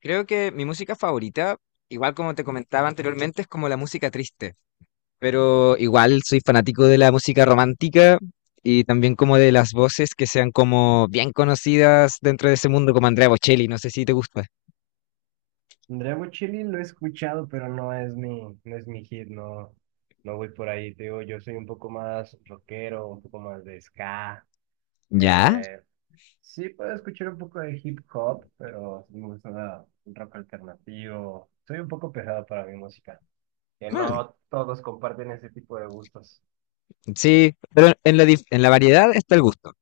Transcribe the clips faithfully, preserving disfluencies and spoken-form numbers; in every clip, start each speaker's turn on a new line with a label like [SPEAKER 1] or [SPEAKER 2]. [SPEAKER 1] Creo que mi música favorita, igual como te comentaba anteriormente, es como la música triste, pero igual soy fanático de la música romántica y también como de las voces que sean como bien conocidas dentro de ese mundo, como Andrea Bocelli. No sé si te gusta.
[SPEAKER 2] Dragon Chili lo he escuchado, pero no es mi, no es mi hit, no, no voy por ahí, te digo, yo soy un poco más rockero, un poco más de ska.
[SPEAKER 1] ¿Ya?
[SPEAKER 2] eh, sí puedo escuchar un poco de hip hop, pero sí me gusta la- un rock alternativo. Soy un poco pesado para mi música, que
[SPEAKER 1] Mm,
[SPEAKER 2] no todos comparten ese tipo de gustos.
[SPEAKER 1] sí, pero en la, dif- en la variedad está el gusto.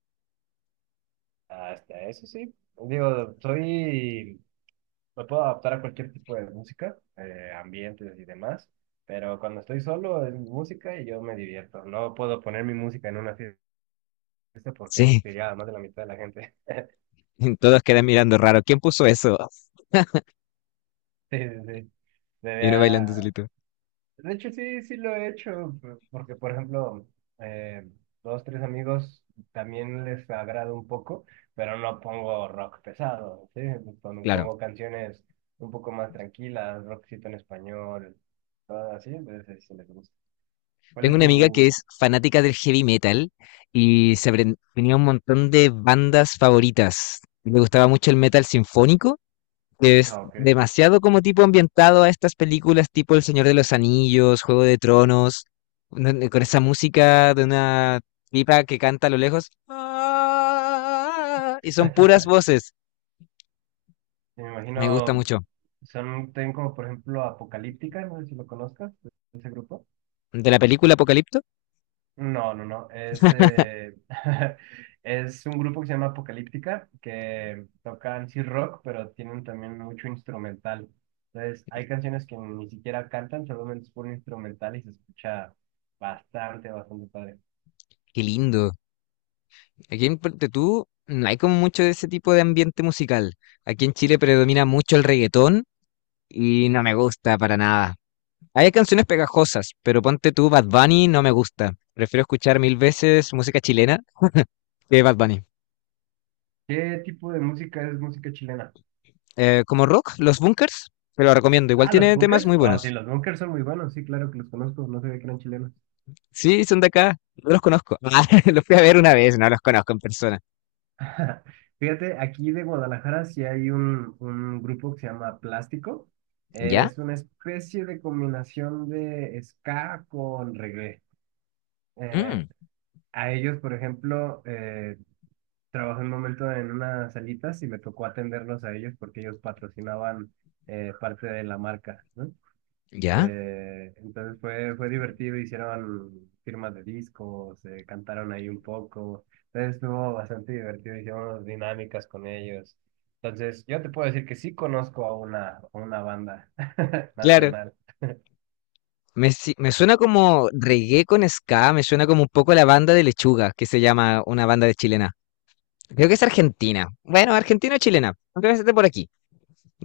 [SPEAKER 2] Hasta eso sí. Digo, soy Me puedo adaptar a cualquier tipo de música, eh, ambientes y demás, pero cuando estoy solo es mi música y yo me divierto. No puedo poner mi música en una fiesta porque
[SPEAKER 1] Sí,
[SPEAKER 2] sería más de la mitad de la gente.
[SPEAKER 1] todos quedan mirando raro. ¿Quién puso eso?
[SPEAKER 2] Sí, sí, sí.
[SPEAKER 1] Y uno bailando
[SPEAKER 2] Sería-
[SPEAKER 1] solito.
[SPEAKER 2] De hecho, sí, sí lo he hecho, p- porque, por ejemplo, eh, dos, tres amigos también les agrada un poco, pero no pongo rock pesado, ¿sí? Pon-
[SPEAKER 1] Claro.
[SPEAKER 2] Pongo canciones un poco más tranquilas, rockcito en español, todo así, entonces sí sí les gusta. ¿Cuál
[SPEAKER 1] Tengo
[SPEAKER 2] es
[SPEAKER 1] una amiga que
[SPEAKER 2] tu...?
[SPEAKER 1] es fanática del heavy metal y se apren- tenía un montón de bandas favoritas. Le gustaba mucho el metal sinfónico, que es
[SPEAKER 2] Ah, ok.
[SPEAKER 1] demasiado como tipo ambientado a estas películas tipo El Señor de los Anillos, Juego de Tronos, donde- con esa música de una pipa que canta a lo lejos. "Ah", y son puras voces.
[SPEAKER 2] Me
[SPEAKER 1] Me gusta
[SPEAKER 2] imagino,
[SPEAKER 1] mucho.
[SPEAKER 2] son, tienen como por ejemplo Apocalíptica, no sé si lo conozcas, ese grupo.
[SPEAKER 1] ¿De la película Apocalipto?
[SPEAKER 2] No, no, no, es, eh, es un grupo que se llama Apocalíptica, que tocan sí rock, pero tienen también mucho instrumental. Entonces, hay canciones que ni siquiera cantan, solamente es puro instrumental y se escucha bastante, bastante padre.
[SPEAKER 1] Qué lindo. Aquí en Puerto Tú no hay como mucho de ese tipo de ambiente musical. Aquí en Chile predomina mucho el reggaetón y no me gusta para nada. Hay canciones pegajosas, pero ponte tú Bad Bunny no me gusta. Prefiero escuchar mil veces música chilena que Bad Bunny.
[SPEAKER 2] ¿Qué tipo de música es música chilena?
[SPEAKER 1] Eh, como rock, Los Bunkers, te lo recomiendo. Igual
[SPEAKER 2] Ah, los
[SPEAKER 1] tiene temas
[SPEAKER 2] bunkers.
[SPEAKER 1] muy
[SPEAKER 2] Ah, sí,
[SPEAKER 1] buenos.
[SPEAKER 2] los bunkers son muy buenos. Sí, claro que los conozco. No sabía que eran chilenos.
[SPEAKER 1] Sí, son de acá. No los conozco. Ah, los fui a ver una vez, no los conozco en persona.
[SPEAKER 2] Fíjate, aquí de Guadalajara sí hay un, un grupo que se llama Plástico.
[SPEAKER 1] ¿Ya?
[SPEAKER 2] Es una especie de combinación de ska con reggae. Eh,
[SPEAKER 1] Mm,
[SPEAKER 2] a ellos, por ejemplo, eh, trabajé un momento en unas salitas y me tocó atenderlos a ellos porque ellos patrocinaban eh, parte de la marca, ¿no?
[SPEAKER 1] ¿ya?
[SPEAKER 2] Eh, entonces fue, fue divertido, hicieron firmas de discos, eh, cantaron ahí un poco. Entonces estuvo bastante divertido, hicimos dinámicas con ellos. Entonces yo te puedo decir que sí conozco a una, a una banda
[SPEAKER 1] Claro.
[SPEAKER 2] nacional.
[SPEAKER 1] Me, si- Me suena como reggae con ska, me suena como un poco la banda de Lechuga, que se llama una banda de chilena. Creo que es argentina. Bueno, argentina o chilena. Creo que es de por aquí,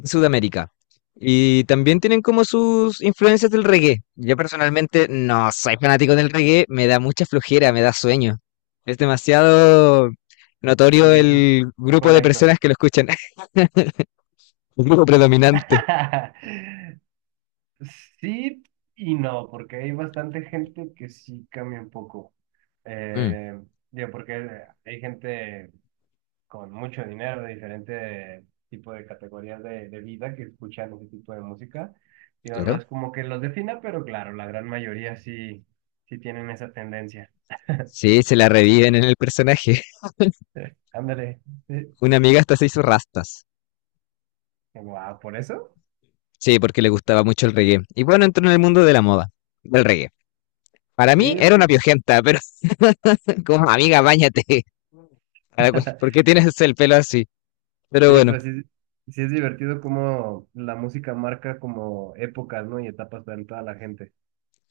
[SPEAKER 1] Sudamérica. Y también tienen como sus influencias del reggae. Yo personalmente no soy fanático del reggae, me da mucha flojera, me da sueño. Es demasiado
[SPEAKER 2] Sí,
[SPEAKER 1] notorio
[SPEAKER 2] es un
[SPEAKER 1] el
[SPEAKER 2] poco
[SPEAKER 1] grupo de
[SPEAKER 2] lento.
[SPEAKER 1] personas que lo escuchan, el grupo predominante.
[SPEAKER 2] Sí y no, porque hay bastante gente que sí cambia un poco.
[SPEAKER 1] Mm,
[SPEAKER 2] Eh, Digo, porque hay gente con mucho dinero de diferentes tipos de categorías de, de vida que escuchan ese tipo de música. Digo, no
[SPEAKER 1] claro.
[SPEAKER 2] es como que los defina, pero claro, la gran mayoría sí, sí tienen esa tendencia.
[SPEAKER 1] Sí, se la reviven en el personaje.
[SPEAKER 2] Sí, ándale. Sí,
[SPEAKER 1] Una amiga hasta se hizo rastas.
[SPEAKER 2] wow, ¿por eso?
[SPEAKER 1] Sí, porque le gustaba mucho el reggae. Y bueno, entró en el mundo de la moda, del reggae. Para
[SPEAKER 2] Sí,
[SPEAKER 1] mí era una piojenta, pero como amiga, báñate. Ahora, ¿Por por qué tienes el pelo así? Pero
[SPEAKER 2] sí,
[SPEAKER 1] bueno.
[SPEAKER 2] pero sí, sí es divertido cómo la música marca como épocas, ¿no? Y etapas para toda la gente.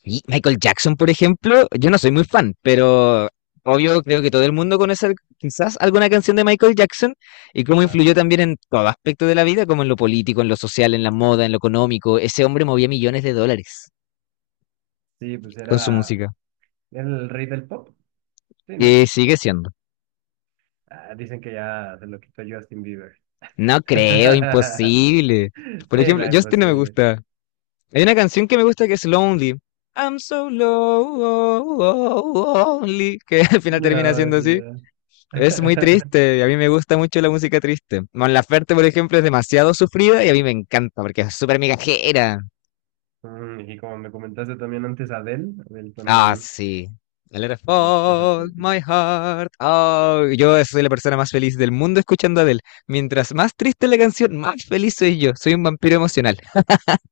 [SPEAKER 1] Y Michael Jackson, por ejemplo, yo no soy muy fan, pero obvio creo que todo el mundo conoce al- quizás alguna canción de Michael Jackson y cómo influyó
[SPEAKER 2] Claro.
[SPEAKER 1] también en todo aspecto de la vida, como en lo político, en lo social, en la moda, en lo económico. Ese hombre movía millones de dólares
[SPEAKER 2] Sí, pues
[SPEAKER 1] con su
[SPEAKER 2] era
[SPEAKER 1] música.
[SPEAKER 2] era el rey del pop, sí, ¿no?
[SPEAKER 1] Y sigue siendo.
[SPEAKER 2] Ah, dicen que ya se lo quitó Justin Bieber.
[SPEAKER 1] No creo, imposible. Por
[SPEAKER 2] Sí,
[SPEAKER 1] ejemplo,
[SPEAKER 2] no,
[SPEAKER 1] Justin no me
[SPEAKER 2] imposible.
[SPEAKER 1] gusta. Hay una canción que me gusta que es Lonely. I'm so lonely. Que al final
[SPEAKER 2] No,
[SPEAKER 1] termina
[SPEAKER 2] es
[SPEAKER 1] siendo así.
[SPEAKER 2] verdad.
[SPEAKER 1] Es muy triste. Y a mí me gusta mucho la música triste. Mon Laferte, por ejemplo, es demasiado sufrida y a mí me encanta porque es súper migajera.
[SPEAKER 2] Mm, y como me comentaste también antes, Adele, Adele
[SPEAKER 1] Ah,
[SPEAKER 2] también
[SPEAKER 1] sí. I let it
[SPEAKER 2] se la pasa por
[SPEAKER 1] fall,
[SPEAKER 2] el piso.
[SPEAKER 1] my heart. Oh, yo soy la persona más feliz del mundo escuchando a Adele. Mientras más triste la canción, más feliz soy yo. Soy un vampiro emocional.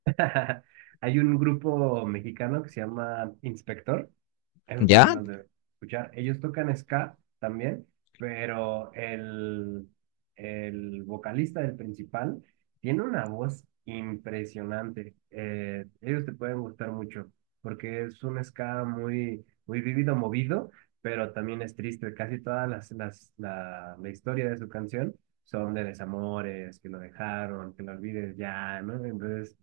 [SPEAKER 2] Hay un grupo mexicano que se llama Inspector, eso también
[SPEAKER 1] ¿Ya?
[SPEAKER 2] los debe escuchar. Ellos tocan ska también, pero el, el vocalista del principal tiene una voz impresionante. Eh, ellos te pueden gustar mucho, porque es un ska muy, muy vívido, movido, pero también es triste. Casi todas las, las, la, la historia de su canción son de desamores, que lo dejaron, que lo olvides ya, ¿no? Entonces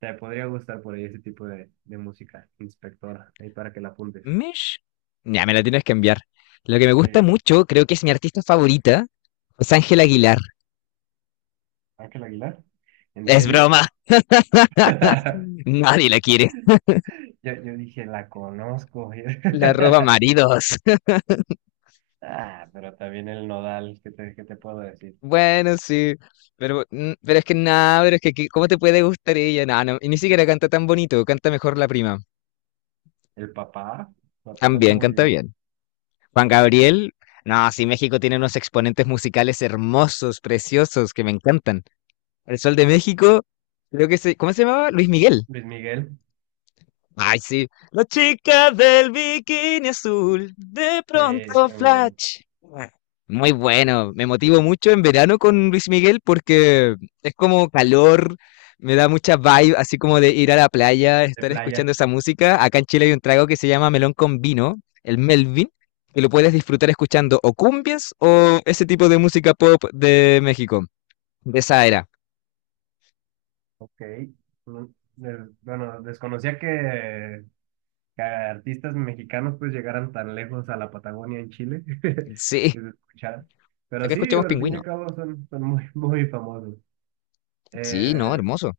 [SPEAKER 2] te podría gustar por ahí ese tipo de, de música, inspector ahí para que la apuntes.
[SPEAKER 1] Mish. Ya, me la tienes que enviar. Lo que me
[SPEAKER 2] Sí,
[SPEAKER 1] gusta mucho, creo que es mi artista favorita, es Ángela Aguilar.
[SPEAKER 2] Ángel Aguilar. ¿En
[SPEAKER 1] Es
[SPEAKER 2] serio?
[SPEAKER 1] broma, nadie la quiere.
[SPEAKER 2] Yo, yo dije, la conozco.
[SPEAKER 1] La roba maridos.
[SPEAKER 2] Ah, pero también el Nodal, ¿qué te, ¿qué te puedo decir?
[SPEAKER 1] Bueno, sí. Pero, mm, pero es que nada, pero es que que- ¿cómo te puede gustar ella? No, no, y ni siquiera canta tan bonito, canta mejor la prima.
[SPEAKER 2] El papá, Papá canta
[SPEAKER 1] También,
[SPEAKER 2] muy
[SPEAKER 1] canta
[SPEAKER 2] bien.
[SPEAKER 1] bien. Juan Gabriel, no, sí, México tiene unos exponentes musicales hermosos, preciosos, que me encantan. El Sol de México, creo que se, ¿cómo se llamaba? Luis Miguel.
[SPEAKER 2] Luis Miguel,
[SPEAKER 1] Ay, sí. La chica del bikini azul, de
[SPEAKER 2] sí,
[SPEAKER 1] pronto
[SPEAKER 2] ese era muy bueno.
[SPEAKER 1] flash. Muy bueno, me motivo mucho en verano con Luis Miguel porque es como calor, me da mucha vibe, así como de ir a la playa,
[SPEAKER 2] De
[SPEAKER 1] estar
[SPEAKER 2] playa,
[SPEAKER 1] escuchando esa música. Acá en Chile hay un trago que se llama melón con vino, el Melvin, que lo puedes disfrutar escuchando o cumbias o ese tipo de música pop de México, de esa era.
[SPEAKER 2] ok. Mm, des- bueno, desconocía que que artistas mexicanos pues llegaran tan lejos a la Patagonia en Chile
[SPEAKER 1] Sí,
[SPEAKER 2] que se escuchara. Pero
[SPEAKER 1] acá
[SPEAKER 2] sí, digo,
[SPEAKER 1] escuchamos
[SPEAKER 2] al fin y
[SPEAKER 1] Pingüino.
[SPEAKER 2] al cabo son, son muy, muy famosos.
[SPEAKER 1] Sí, no,
[SPEAKER 2] Eh,
[SPEAKER 1] hermoso.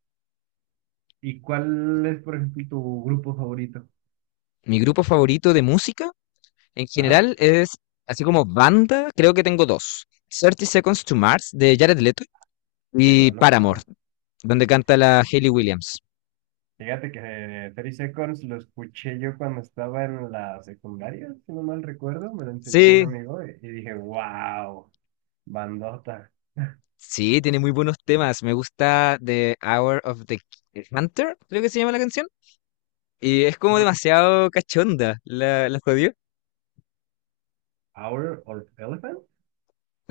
[SPEAKER 2] ¿Y cuál es, por ejemplo, tu grupo favorito?
[SPEAKER 1] Mi grupo favorito de música en
[SPEAKER 2] Ajá,
[SPEAKER 1] general es así como banda, creo que tengo dos. Thirty Seconds to Mars de Jared Leto
[SPEAKER 2] muy
[SPEAKER 1] y
[SPEAKER 2] buenos,
[SPEAKER 1] Paramore,
[SPEAKER 2] claro.
[SPEAKER 1] donde canta la Hayley Williams.
[SPEAKER 2] Fíjate que eh, thirty Seconds lo escuché yo cuando estaba en la secundaria, si no mal recuerdo, me lo enseñó un
[SPEAKER 1] Sí,
[SPEAKER 2] amigo y, y dije, wow, bandota.
[SPEAKER 1] sí, tiene muy buenos temas. Me gusta The Hour of the Hunter, creo que se llama la canción. Y es como demasiado cachonda, la, la jodió.
[SPEAKER 2] ¿Power of Elephant?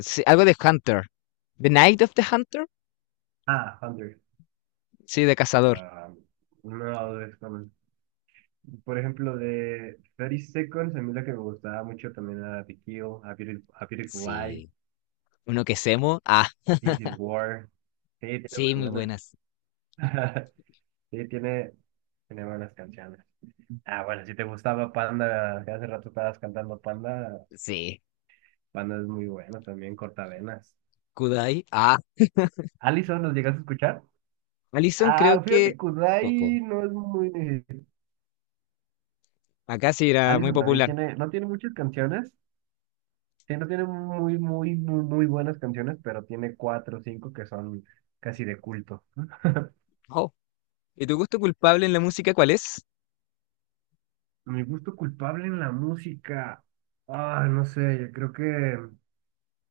[SPEAKER 1] Sí, algo de Hunter. The Night of the Hunter.
[SPEAKER 2] Ah, one hundred.
[SPEAKER 1] Sí, de cazador.
[SPEAKER 2] Ah, no, desconozco. Por ejemplo, de thirty Seconds, a mí la que me gustaba mucho también era The Kill, A Beautiful, A Beautiful Lie,
[SPEAKER 1] Sí. Uno que semo. Ah,
[SPEAKER 2] This Is War. Sí, tiene
[SPEAKER 1] sí, muy
[SPEAKER 2] muy buenas.
[SPEAKER 1] buenas.
[SPEAKER 2] Sí, tiene, tiene buenas canciones. Ah, bueno, si te gustaba Panda, que hace rato estabas cantando Panda,
[SPEAKER 1] Sí.
[SPEAKER 2] Panda es muy bueno también, Cortavenas.
[SPEAKER 1] Kudai. Ah.
[SPEAKER 2] Allison, ¿los llegas a escuchar?
[SPEAKER 1] Alison creo
[SPEAKER 2] Ah,
[SPEAKER 1] que...
[SPEAKER 2] fíjate,
[SPEAKER 1] Poco.
[SPEAKER 2] Kudai no es muy...
[SPEAKER 1] Acá sí era muy
[SPEAKER 2] Allison también
[SPEAKER 1] popular.
[SPEAKER 2] tiene, no tiene muchas canciones. Sí, no tiene muy, muy, muy, muy buenas canciones, pero tiene cuatro o cinco que son casi de culto.
[SPEAKER 1] Oh. ¿Y tu gusto culpable en la música cuál es?
[SPEAKER 2] Mi gusto culpable en la música. Ah, no sé, yo creo que,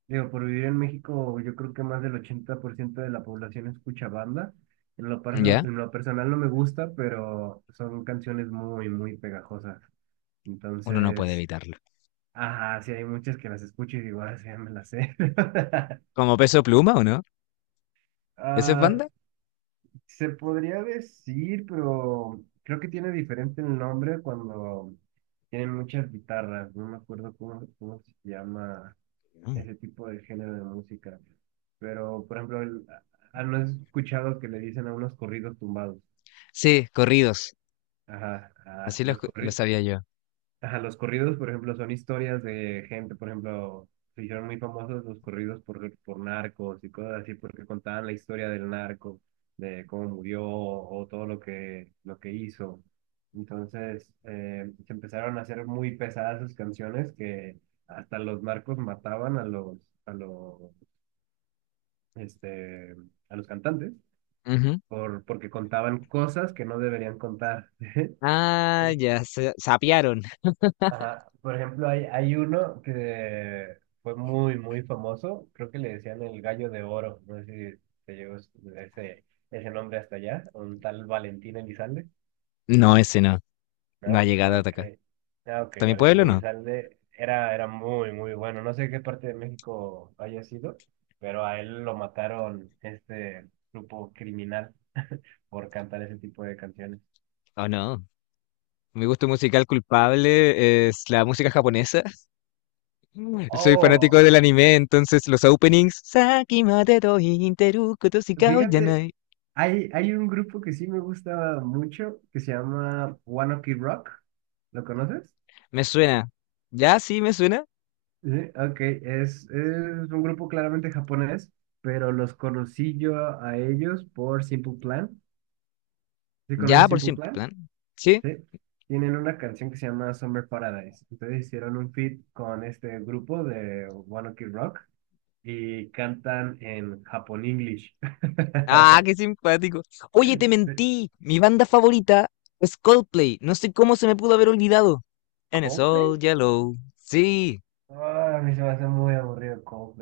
[SPEAKER 2] digo, por vivir en México, yo creo que más del ochenta por ciento de la población escucha banda. En lo, perso-
[SPEAKER 1] ¿Ya?
[SPEAKER 2] en lo personal no me gusta, pero son canciones muy, muy pegajosas.
[SPEAKER 1] Uno no puede
[SPEAKER 2] Entonces,
[SPEAKER 1] evitarlo.
[SPEAKER 2] ajá, sí hay muchas que las escucho y digo, ah, sí, ya me las sé.
[SPEAKER 1] ¿Como Peso Pluma o no? ¿Esa es
[SPEAKER 2] Ah,
[SPEAKER 1] banda?
[SPEAKER 2] se podría decir, pero creo que tiene diferente el nombre cuando tienen muchas guitarras. No me acuerdo cómo, cómo se llama
[SPEAKER 1] Mm.
[SPEAKER 2] ese tipo de género de música. Pero, por ejemplo, el- ah, ¿no has escuchado que le dicen a unos corridos tumbados?
[SPEAKER 1] Sí, corridos.
[SPEAKER 2] Ajá, ah,
[SPEAKER 1] Así lo,
[SPEAKER 2] los,
[SPEAKER 1] escu- lo
[SPEAKER 2] corri-
[SPEAKER 1] sabía yo.
[SPEAKER 2] ajá, los corridos, por ejemplo, son historias de gente, por ejemplo, se hicieron muy famosos los corridos por, por narcos y cosas así, porque contaban la historia del narco, de cómo murió o todo lo que, lo que hizo. Entonces, eh, se empezaron a hacer muy pesadas sus canciones que hasta los narcos mataban a los, a los, este, a los cantantes
[SPEAKER 1] Ujú.
[SPEAKER 2] por, porque contaban cosas que no deberían contar.
[SPEAKER 1] Ah, ya, se sapearon.
[SPEAKER 2] Ajá. Por ejemplo, hay, hay uno que fue muy, muy famoso. Creo que le decían el gallo de oro. No sé si te llegó ese, ese nombre hasta allá. Un tal Valentín Elizalde.
[SPEAKER 1] No, ese no. No ha
[SPEAKER 2] ¿No?
[SPEAKER 1] llegado hasta
[SPEAKER 2] Ok.
[SPEAKER 1] acá.
[SPEAKER 2] Ah, ok.
[SPEAKER 1] ¿Hasta mi
[SPEAKER 2] Valentín
[SPEAKER 1] pueblo no?
[SPEAKER 2] Elizalde era, era muy, muy bueno. No sé qué parte de México haya sido, pero a él lo mataron este grupo criminal por cantar ese tipo de canciones.
[SPEAKER 1] ¿Oh no? Mi gusto musical culpable es la música japonesa. Mm. Soy fanático
[SPEAKER 2] Oh,
[SPEAKER 1] del anime, entonces los openings. "Saki mateto interu koto shikao
[SPEAKER 2] fíjate,
[SPEAKER 1] yanai".
[SPEAKER 2] hay, hay un grupo que sí me gusta mucho que se llama One Ok Rock. ¿Lo conoces?
[SPEAKER 1] Me suena. Ya sí, me suena.
[SPEAKER 2] Sí, ok, es, es un grupo claramente japonés, pero los conocí yo a ellos por Simple Plan. ¿Sí
[SPEAKER 1] Ya,
[SPEAKER 2] conoces
[SPEAKER 1] por
[SPEAKER 2] Simple
[SPEAKER 1] Simple
[SPEAKER 2] Plan?
[SPEAKER 1] Plan. Sí.
[SPEAKER 2] Sí. Tienen una canción que se llama Summer Paradise. Entonces hicieron un feat con este grupo de One Ok Rock y cantan en Japón English.
[SPEAKER 1] Ah, qué simpático. Oye, te mentí. Mi banda favorita es Coldplay. No sé cómo se me pudo haber olvidado. And it's
[SPEAKER 2] ¿Coldplay?
[SPEAKER 1] all yellow. Sí.
[SPEAKER 2] Ah, a mí se me hace muy aburrido, como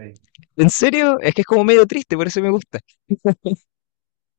[SPEAKER 1] ¿En serio? Es que es como medio triste, por eso me gusta.